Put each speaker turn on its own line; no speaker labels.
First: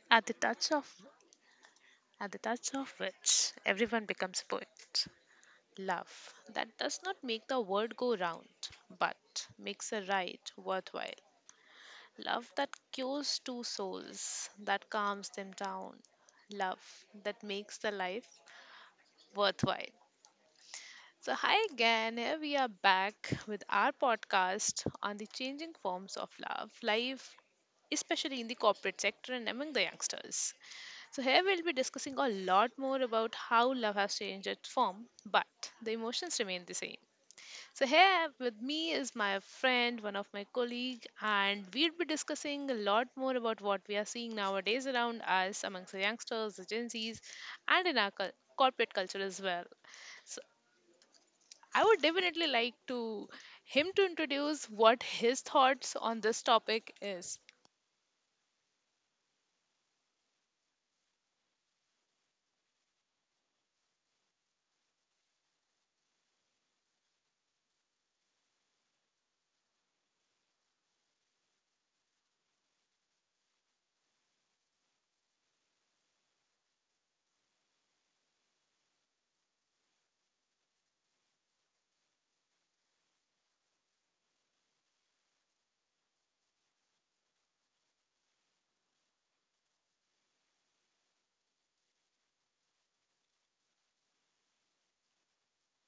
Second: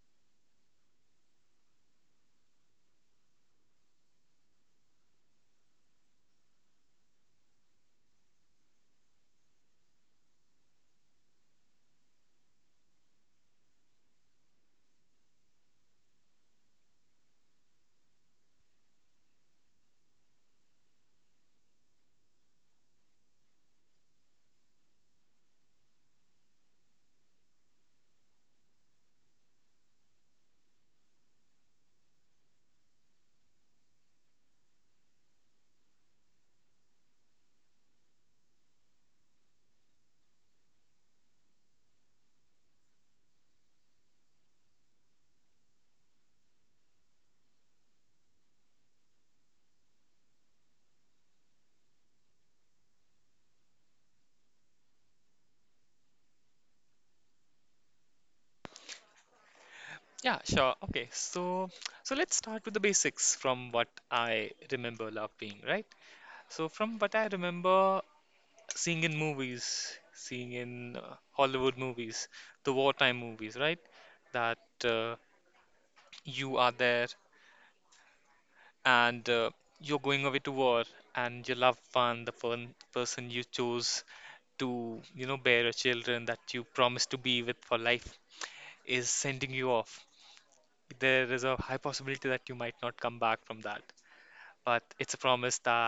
At the touch of at the touch of which everyone becomes a poet. Love that does not make the world go round, but makes a ride worthwhile. Love that cures two souls, that calms them down. Love that makes the life worthwhile. So, hi again. Here we are back with our podcast on the changing forms of love, life, especially in the corporate sector and among the youngsters. So, here we'll be discussing a lot more about how love has changed its form, but the emotions remain the same. So, here with me is my friend, one of my colleague, and we'll be discussing a lot more about what we are seeing nowadays around us, amongst the youngsters, the Gen Zs, and in our corporate culture as well. So, I would definitely like to him to introduce what his thoughts on this topic is.
Yeah, sure. Okay, so let's start with the basics from what I remember love being, right? So from what I remember seeing in movies, seeing in Hollywood movies, the wartime movies, right? That uh, you are there and you're going away to war, and your loved one, the person you chose to, you know, bear your children that you promised to be with for life, is sending you off. There is a high possibility that you might not come back from that, but it's a promise that